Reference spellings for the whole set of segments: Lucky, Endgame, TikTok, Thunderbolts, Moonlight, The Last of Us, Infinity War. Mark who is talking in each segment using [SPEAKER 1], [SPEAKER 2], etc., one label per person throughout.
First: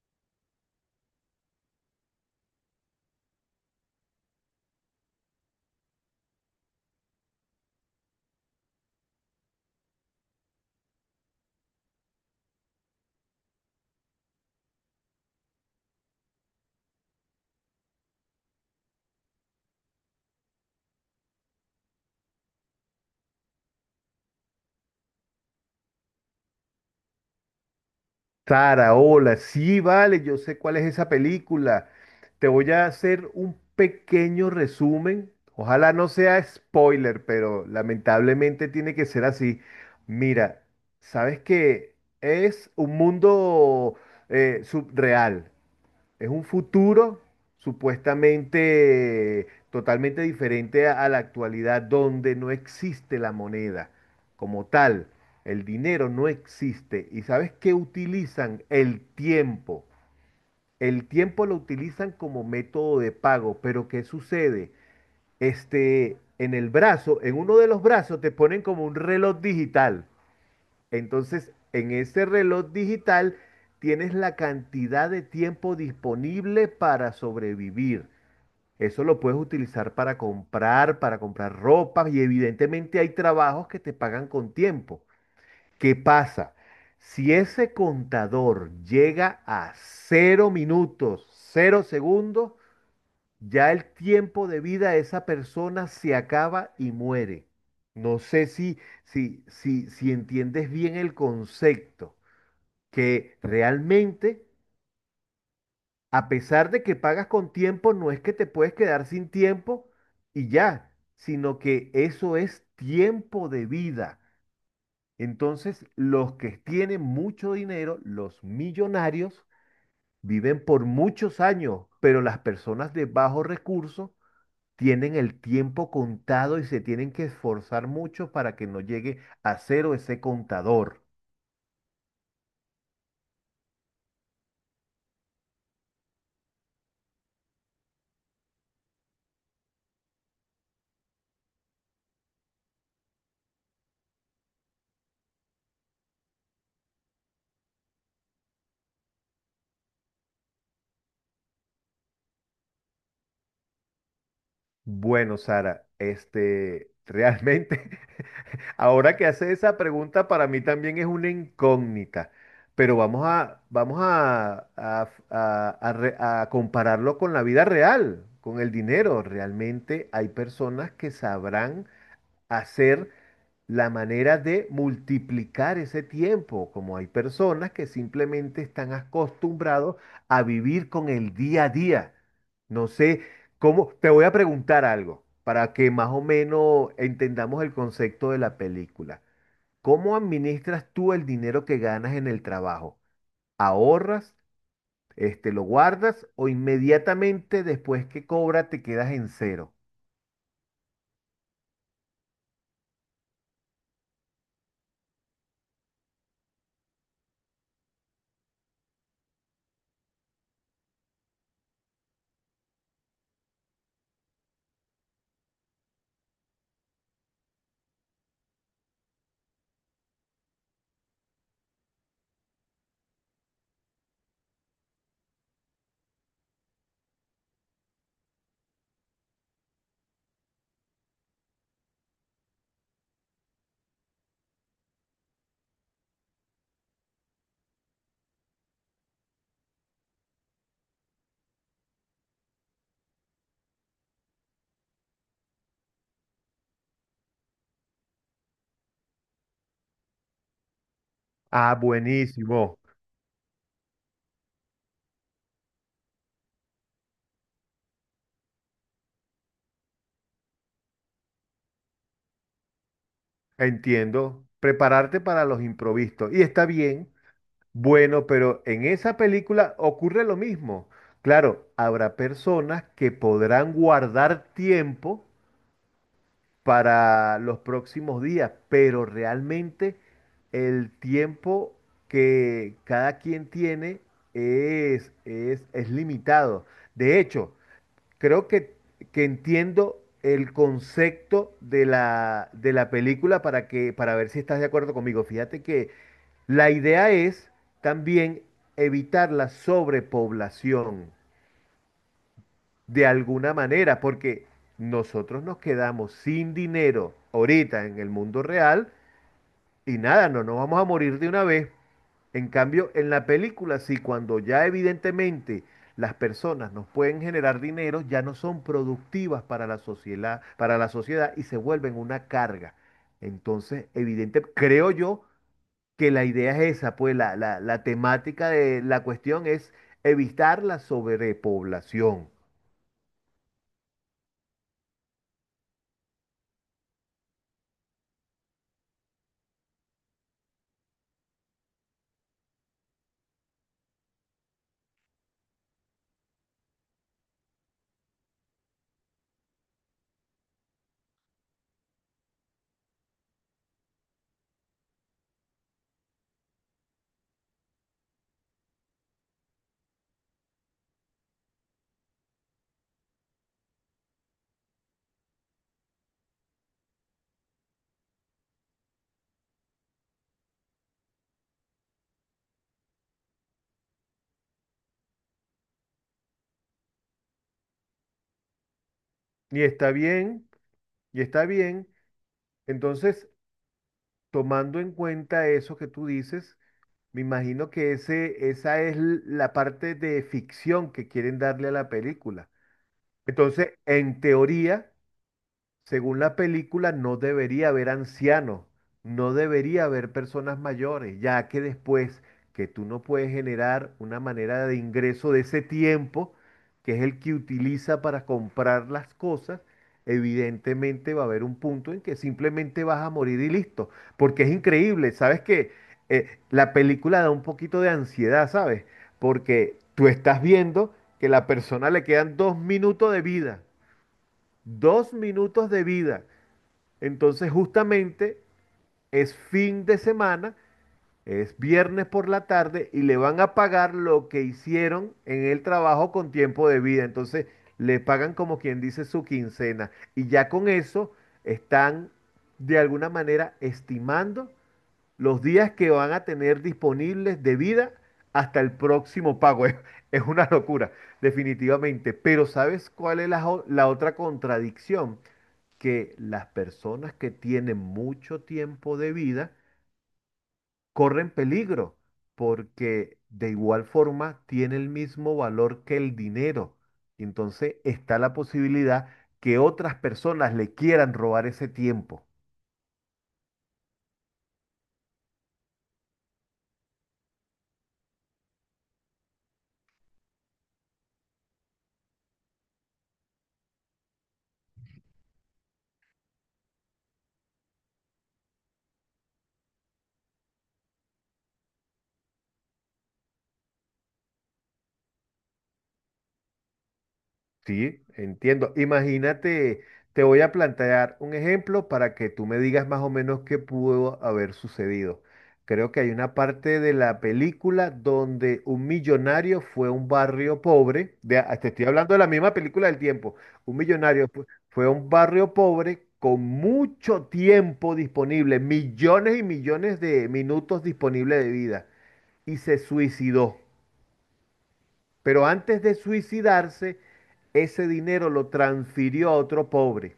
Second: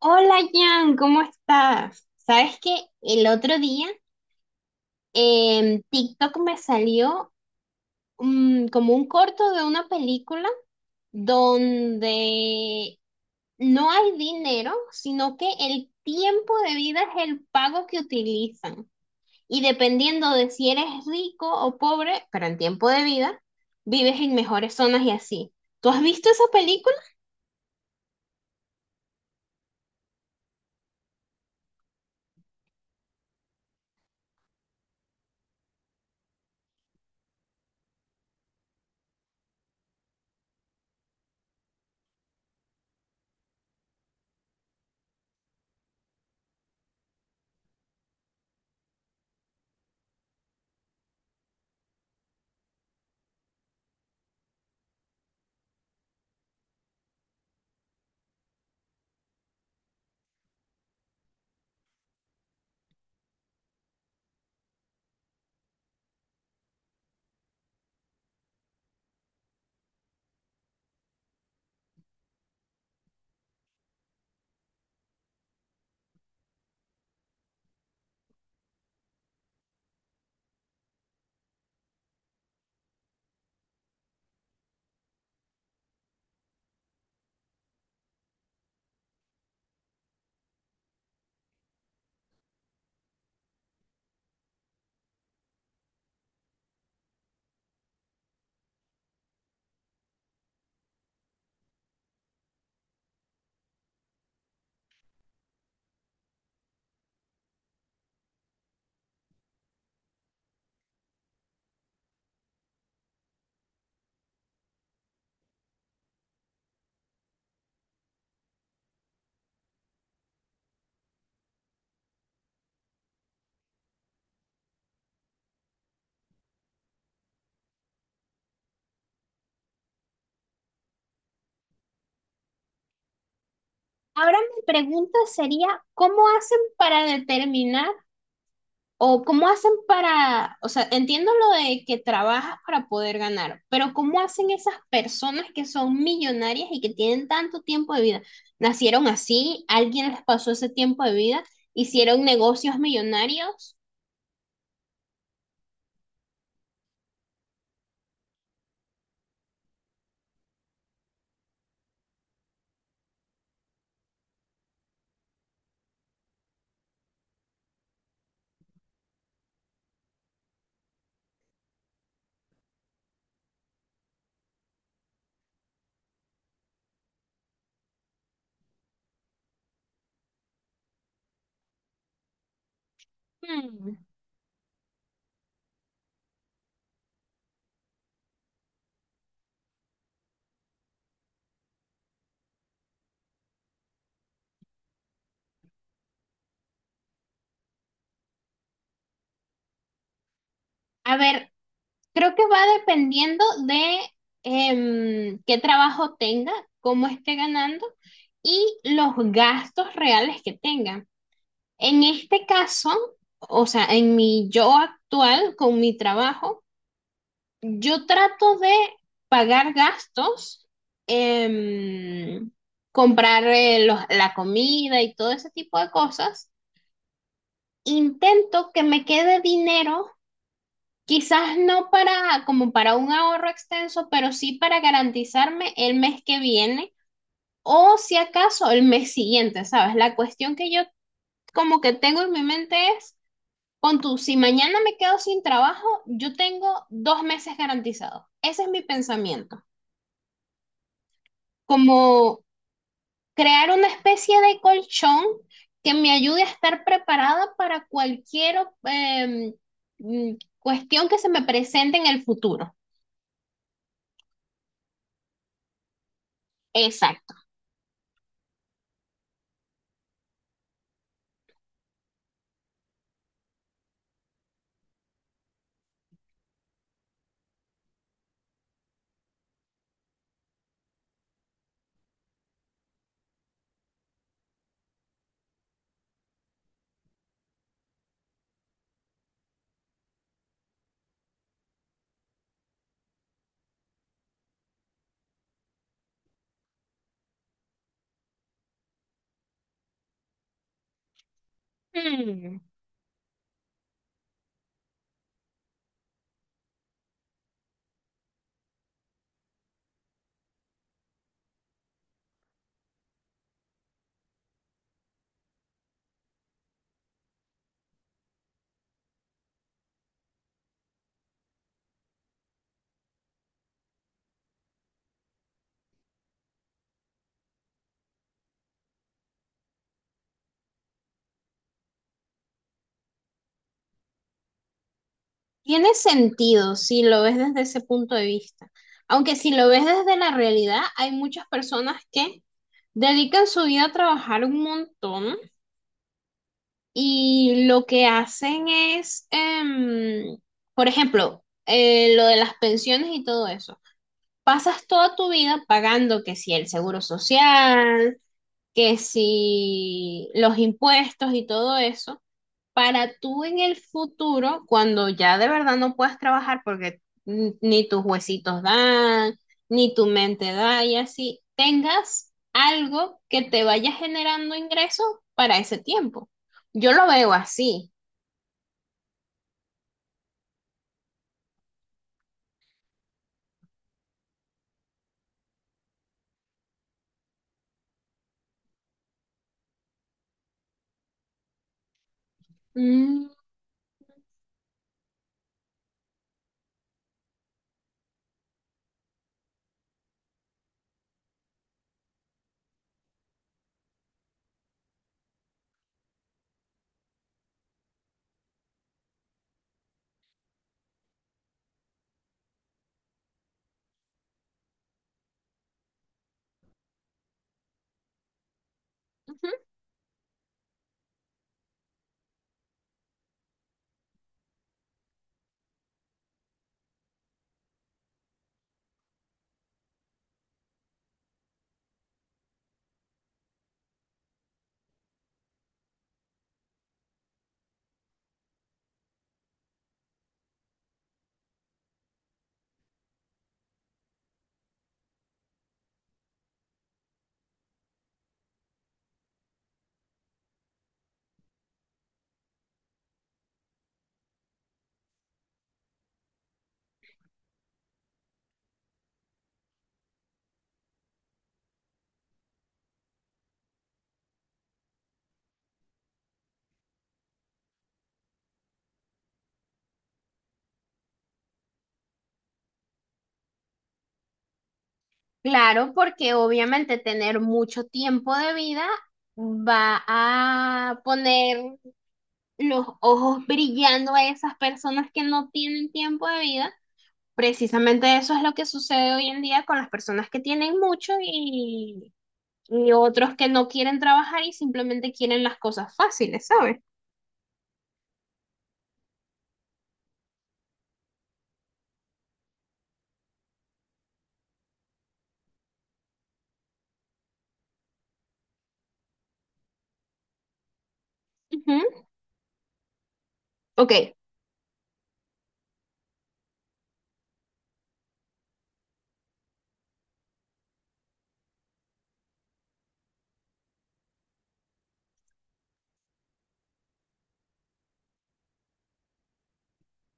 [SPEAKER 1] Hola Jan, ¿cómo estás? Sabes que el otro día en TikTok me salió como un corto de una película donde no hay dinero, sino que el tiempo de vida es el pago que utilizan. Y dependiendo de si eres rico o pobre, pero en tiempo de vida, vives en mejores zonas y así. ¿Tú has visto esa película?
[SPEAKER 2] Hola, sí, vale, yo sé cuál es esa película. Te voy a hacer un pequeño resumen. Ojalá no sea spoiler, pero lamentablemente tiene que ser así. Mira, sabes que es un mundo subreal. Es un futuro supuestamente totalmente diferente a la actualidad, donde no existe la moneda como tal. El dinero no existe. ¿Y sabes qué utilizan? El tiempo. El tiempo lo utilizan como método de pago, pero ¿qué sucede? En el brazo, en uno de los brazos te ponen como un reloj digital. Entonces, en ese reloj digital tienes la cantidad de tiempo disponible para sobrevivir. Eso lo puedes utilizar para comprar ropa y evidentemente hay trabajos que te pagan con tiempo. ¿Qué pasa? Si ese contador llega a 0 minutos, 0 segundos, ya el tiempo de vida de esa persona se acaba y muere. No sé si entiendes bien el concepto, que realmente, a pesar de que pagas con tiempo, no es que te puedes quedar sin tiempo y ya, sino que eso es tiempo de vida. Entonces, los que tienen mucho dinero, los millonarios, viven por muchos años, pero las personas de bajo recursos tienen el tiempo contado y se tienen que esforzar mucho para que no llegue a cero ese contador.
[SPEAKER 1] Ahora mi pregunta sería, ¿cómo hacen para determinar? O cómo hacen para, o sea, entiendo lo de que trabajas para poder ganar, pero cómo hacen esas personas que son millonarias y que tienen tanto tiempo de vida. Nacieron así, alguien les pasó ese tiempo de vida, hicieron negocios millonarios.
[SPEAKER 2] Bueno, Sara, realmente, ahora que hace esa pregunta, para mí también es una incógnita, pero vamos a, vamos a re- a compararlo con la vida real, con el dinero. Realmente hay personas que sabrán hacer la manera de multiplicar ese tiempo, como hay personas que simplemente están acostumbrados a vivir con el día a día. No sé cómo,
[SPEAKER 1] Hmm.
[SPEAKER 2] te voy a preguntar algo para que más o menos entendamos el concepto de la película. ¿Cómo administras tú el dinero que ganas en el trabajo? ¿Ahorras, lo guardas, o inmediatamente después que cobra te quedas en cero?
[SPEAKER 1] A ver, creo que va dependiendo de qué trabajo tenga, cómo esté ganando y los gastos reales que tengan. En este caso, o sea, en mi yo actual, con mi trabajo, yo trato de pagar gastos, em, comprar la comida y todo ese tipo de cosas. Intento que me quede dinero, quizás no para como para un ahorro extenso, pero sí para garantizarme el mes que viene o si acaso el mes siguiente, ¿sabes? La cuestión que yo como que tengo en mi mente es, pon tú, si mañana me quedo sin trabajo, yo tengo dos meses garantizados. Ese es mi pensamiento.
[SPEAKER 2] Ah,
[SPEAKER 1] Como
[SPEAKER 2] buenísimo.
[SPEAKER 1] crear una especie de colchón que me ayude a estar preparada para cualquier em, cuestión que se me presente en el futuro.
[SPEAKER 2] Entiendo. Prepararte para los improvistos. Y está bien,
[SPEAKER 1] Exacto.
[SPEAKER 2] bueno, pero en esa película ocurre lo mismo. Claro, habrá personas que podrán guardar tiempo para los próximos días, pero realmente el tiempo que cada quien tiene es limitado. De hecho, creo que entiendo el concepto de de la película, para que, para ver si estás de acuerdo conmigo. Fíjate que la idea es también evitar la sobrepoblación
[SPEAKER 1] Hmm.
[SPEAKER 2] de alguna manera, porque nosotros nos quedamos sin dinero ahorita en el mundo real y nada, no nos vamos a morir de una vez. En cambio, en la película, sí, cuando ya evidentemente las personas nos pueden generar dinero, ya no son productivas para la sociedad, y se vuelven una carga. Entonces, evidente, creo yo que la idea es esa, pues la temática de la cuestión es evitar la sobrepoblación.
[SPEAKER 1] Tiene sentido si lo ves desde ese punto de vista. Aunque si lo ves desde la realidad, hay muchas personas que dedican su vida a trabajar un montón. Y lo que hacen es, por ejemplo, lo de las pensiones y todo eso. Pasas toda tu vida pagando que si el seguro social, que si los impuestos y todo eso. Para tú en el futuro, cuando ya de verdad no puedas trabajar porque ni tus huesitos dan, ni tu mente da y así, tengas algo que te vaya generando ingresos para ese tiempo. Yo lo veo así.
[SPEAKER 2] Y está bien, y está bien. Entonces, tomando en cuenta eso que tú dices, me imagino que ese, esa es la parte de ficción que quieren darle a la película.
[SPEAKER 1] Mm,
[SPEAKER 2] Entonces, en teoría, según la película, no debería haber ancianos, no debería haber personas mayores, ya que después que tú no puedes generar una manera de ingreso de ese tiempo, que es el que utiliza para comprar las cosas, evidentemente va a haber un punto en que simplemente vas a morir y listo, porque es increíble, ¿sabes qué? La película da un poquito de ansiedad, ¿sabes?
[SPEAKER 1] ujú.
[SPEAKER 2] Porque tú estás viendo que la persona le quedan 2 minutos de vida, 2 minutos de vida. Entonces, justamente es fin de semana, es viernes por la tarde y le van a pagar lo que hicieron en el trabajo con tiempo de vida. Entonces, le pagan como quien dice su quincena. Y ya con eso están de alguna manera estimando los días que van a tener disponibles de vida hasta el próximo pago. Es una locura, definitivamente. Pero ¿sabes cuál es la otra contradicción? Que las personas que tienen mucho tiempo de vida corren peligro, porque de igual forma tiene el mismo valor que el dinero. Entonces está la posibilidad que otras personas le quieran robar ese tiempo.
[SPEAKER 1] Claro, porque obviamente tener mucho tiempo de vida va a poner los ojos brillando a esas personas que no tienen tiempo de vida. Precisamente eso es lo que sucede hoy en día con las personas que tienen mucho y otros que no quieren trabajar y simplemente quieren las cosas fáciles, ¿sabes?
[SPEAKER 2] Sí, entiendo. Imagínate, te voy a plantear un ejemplo para que tú me digas más o menos qué pudo haber sucedido. Creo que hay una parte de la película donde un millonario fue a un barrio pobre, de, ah, te estoy
[SPEAKER 1] Ujú.
[SPEAKER 2] hablando de la misma película del tiempo, un
[SPEAKER 1] Ok.
[SPEAKER 2] millonario fue a un barrio pobre con mucho tiempo disponible, millones y millones de minutos disponibles de vida, y se suicidó. Pero antes de suicidarse, ese dinero lo transfirió a otro pobre.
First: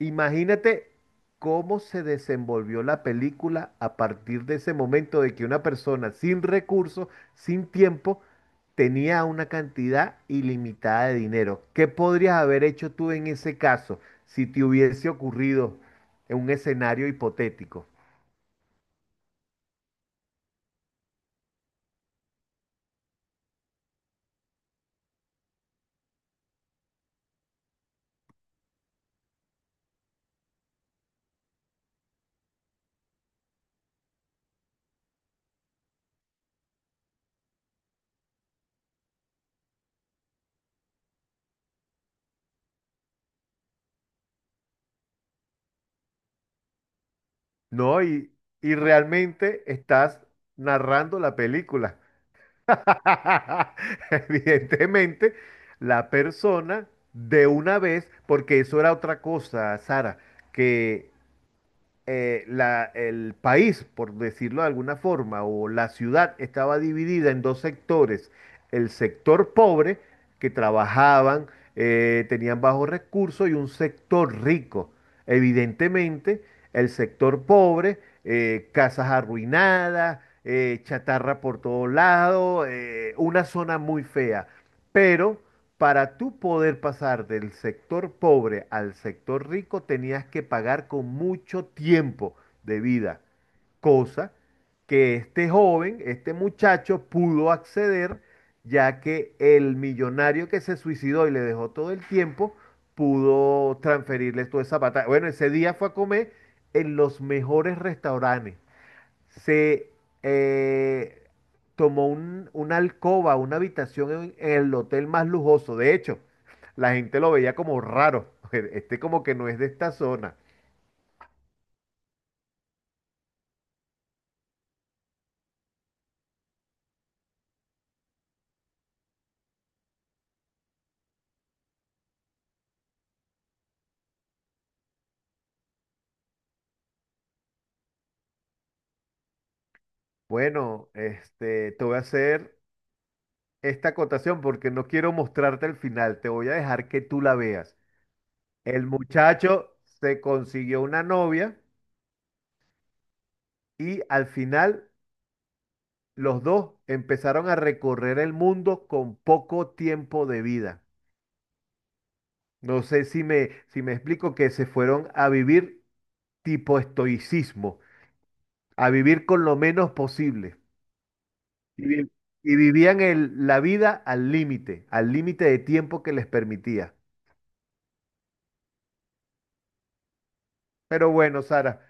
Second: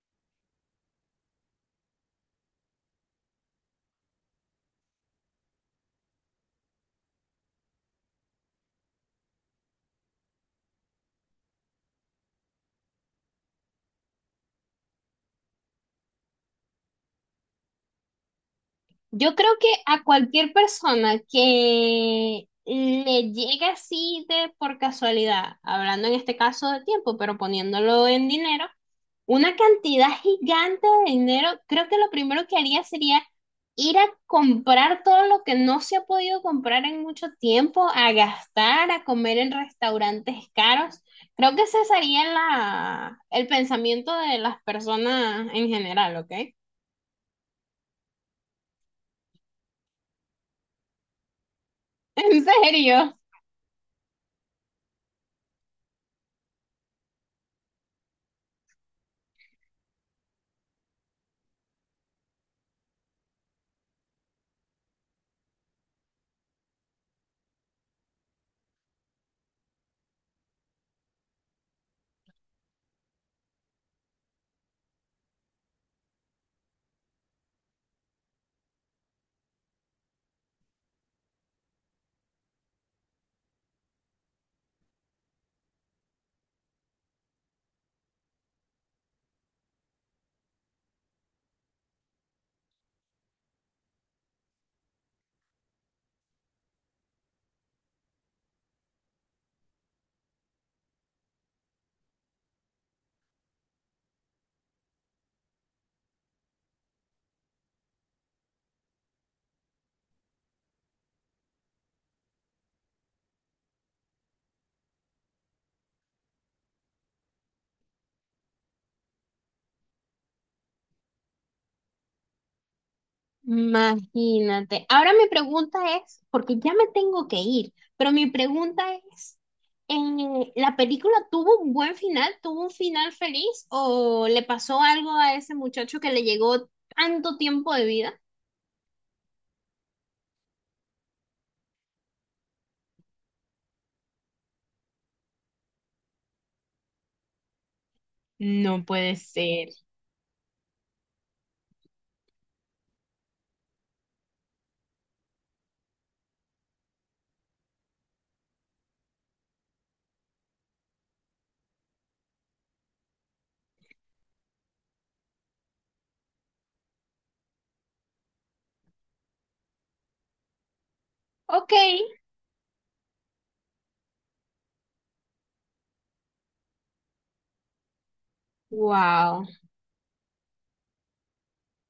[SPEAKER 2] Imagínate cómo se desenvolvió la película a partir de ese momento, de que una persona sin recursos, sin tiempo, tenía una cantidad ilimitada de dinero. ¿Qué podrías haber hecho tú en ese caso si te hubiese ocurrido en un escenario hipotético?
[SPEAKER 1] Yo creo que a cualquier persona que le llegue así de por casualidad, hablando en este caso de tiempo, pero poniéndolo en dinero, una cantidad gigante de dinero, creo que lo primero que haría sería ir a comprar todo lo que no se ha podido comprar en mucho tiempo, a gastar, a comer en restaurantes caros. Creo que ese sería la, el pensamiento de las personas en general, ¿ok?
[SPEAKER 2] No, y realmente estás narrando la película.
[SPEAKER 1] En serio.
[SPEAKER 2] Evidentemente, la persona de una vez, porque eso era otra cosa, Sara, que el país, por decirlo de alguna forma, o la ciudad estaba dividida en dos sectores. El sector pobre, que trabajaban, tenían bajos recursos, y un sector rico. Evidentemente, el sector pobre, casas arruinadas, chatarra por todos lados, una zona muy fea. Pero para tú poder pasar del sector pobre al sector rico, tenías que pagar con mucho tiempo de vida, cosa que este joven, este muchacho pudo acceder, ya que el millonario que se suicidó y le dejó todo el tiempo, pudo transferirle toda esa batalla. Bueno, ese día fue a comer en los mejores restaurantes, se eh, tomó una alcoba, una habitación en, el hotel más lujoso. De hecho, la gente lo veía como raro. Este como que no es de esta zona.
[SPEAKER 1] Imagínate. Ahora mi pregunta es, porque ya me tengo que ir, pero mi pregunta es, ¿la película tuvo un buen final? ¿Tuvo un final feliz? ¿O le pasó algo a ese muchacho que le llegó tanto tiempo de vida?
[SPEAKER 2] Bueno, te voy a hacer esta acotación porque no quiero mostrarte el final. Te voy a dejar que tú la veas.
[SPEAKER 1] No
[SPEAKER 2] El
[SPEAKER 1] puede ser.
[SPEAKER 2] muchacho se consiguió una novia y al final los dos empezaron a recorrer el mundo con poco tiempo de vida. No sé si me, si me explico, que se fueron a vivir tipo estoicismo, a vivir con lo menos posible.
[SPEAKER 1] Ok.
[SPEAKER 2] Y, vi- y vivían la vida al límite de tiempo que les permitía.
[SPEAKER 1] Wow.
[SPEAKER 2] Pero bueno, Sara,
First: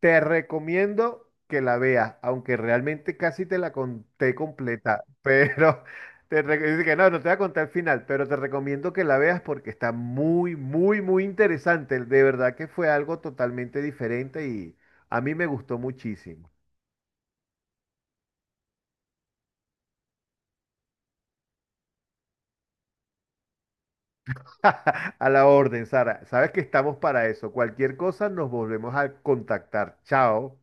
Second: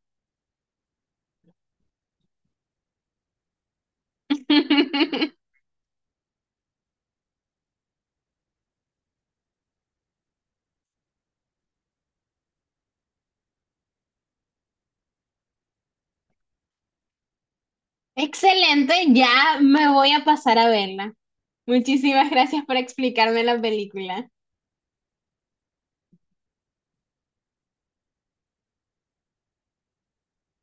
[SPEAKER 2] te recomiendo que la veas, aunque realmente casi te la conté completa, pero dice que no, no te voy a contar el final, pero te recomiendo que la veas porque está muy, muy, muy interesante. De verdad que fue algo totalmente diferente y a mí me gustó muchísimo.
[SPEAKER 1] Excelente, ya me voy a pasar a verla. Muchísimas gracias por explicarme la película.
[SPEAKER 2] A la orden, Sara. Sabes que estamos para eso. Cualquier cosa nos volvemos a contactar. Chao.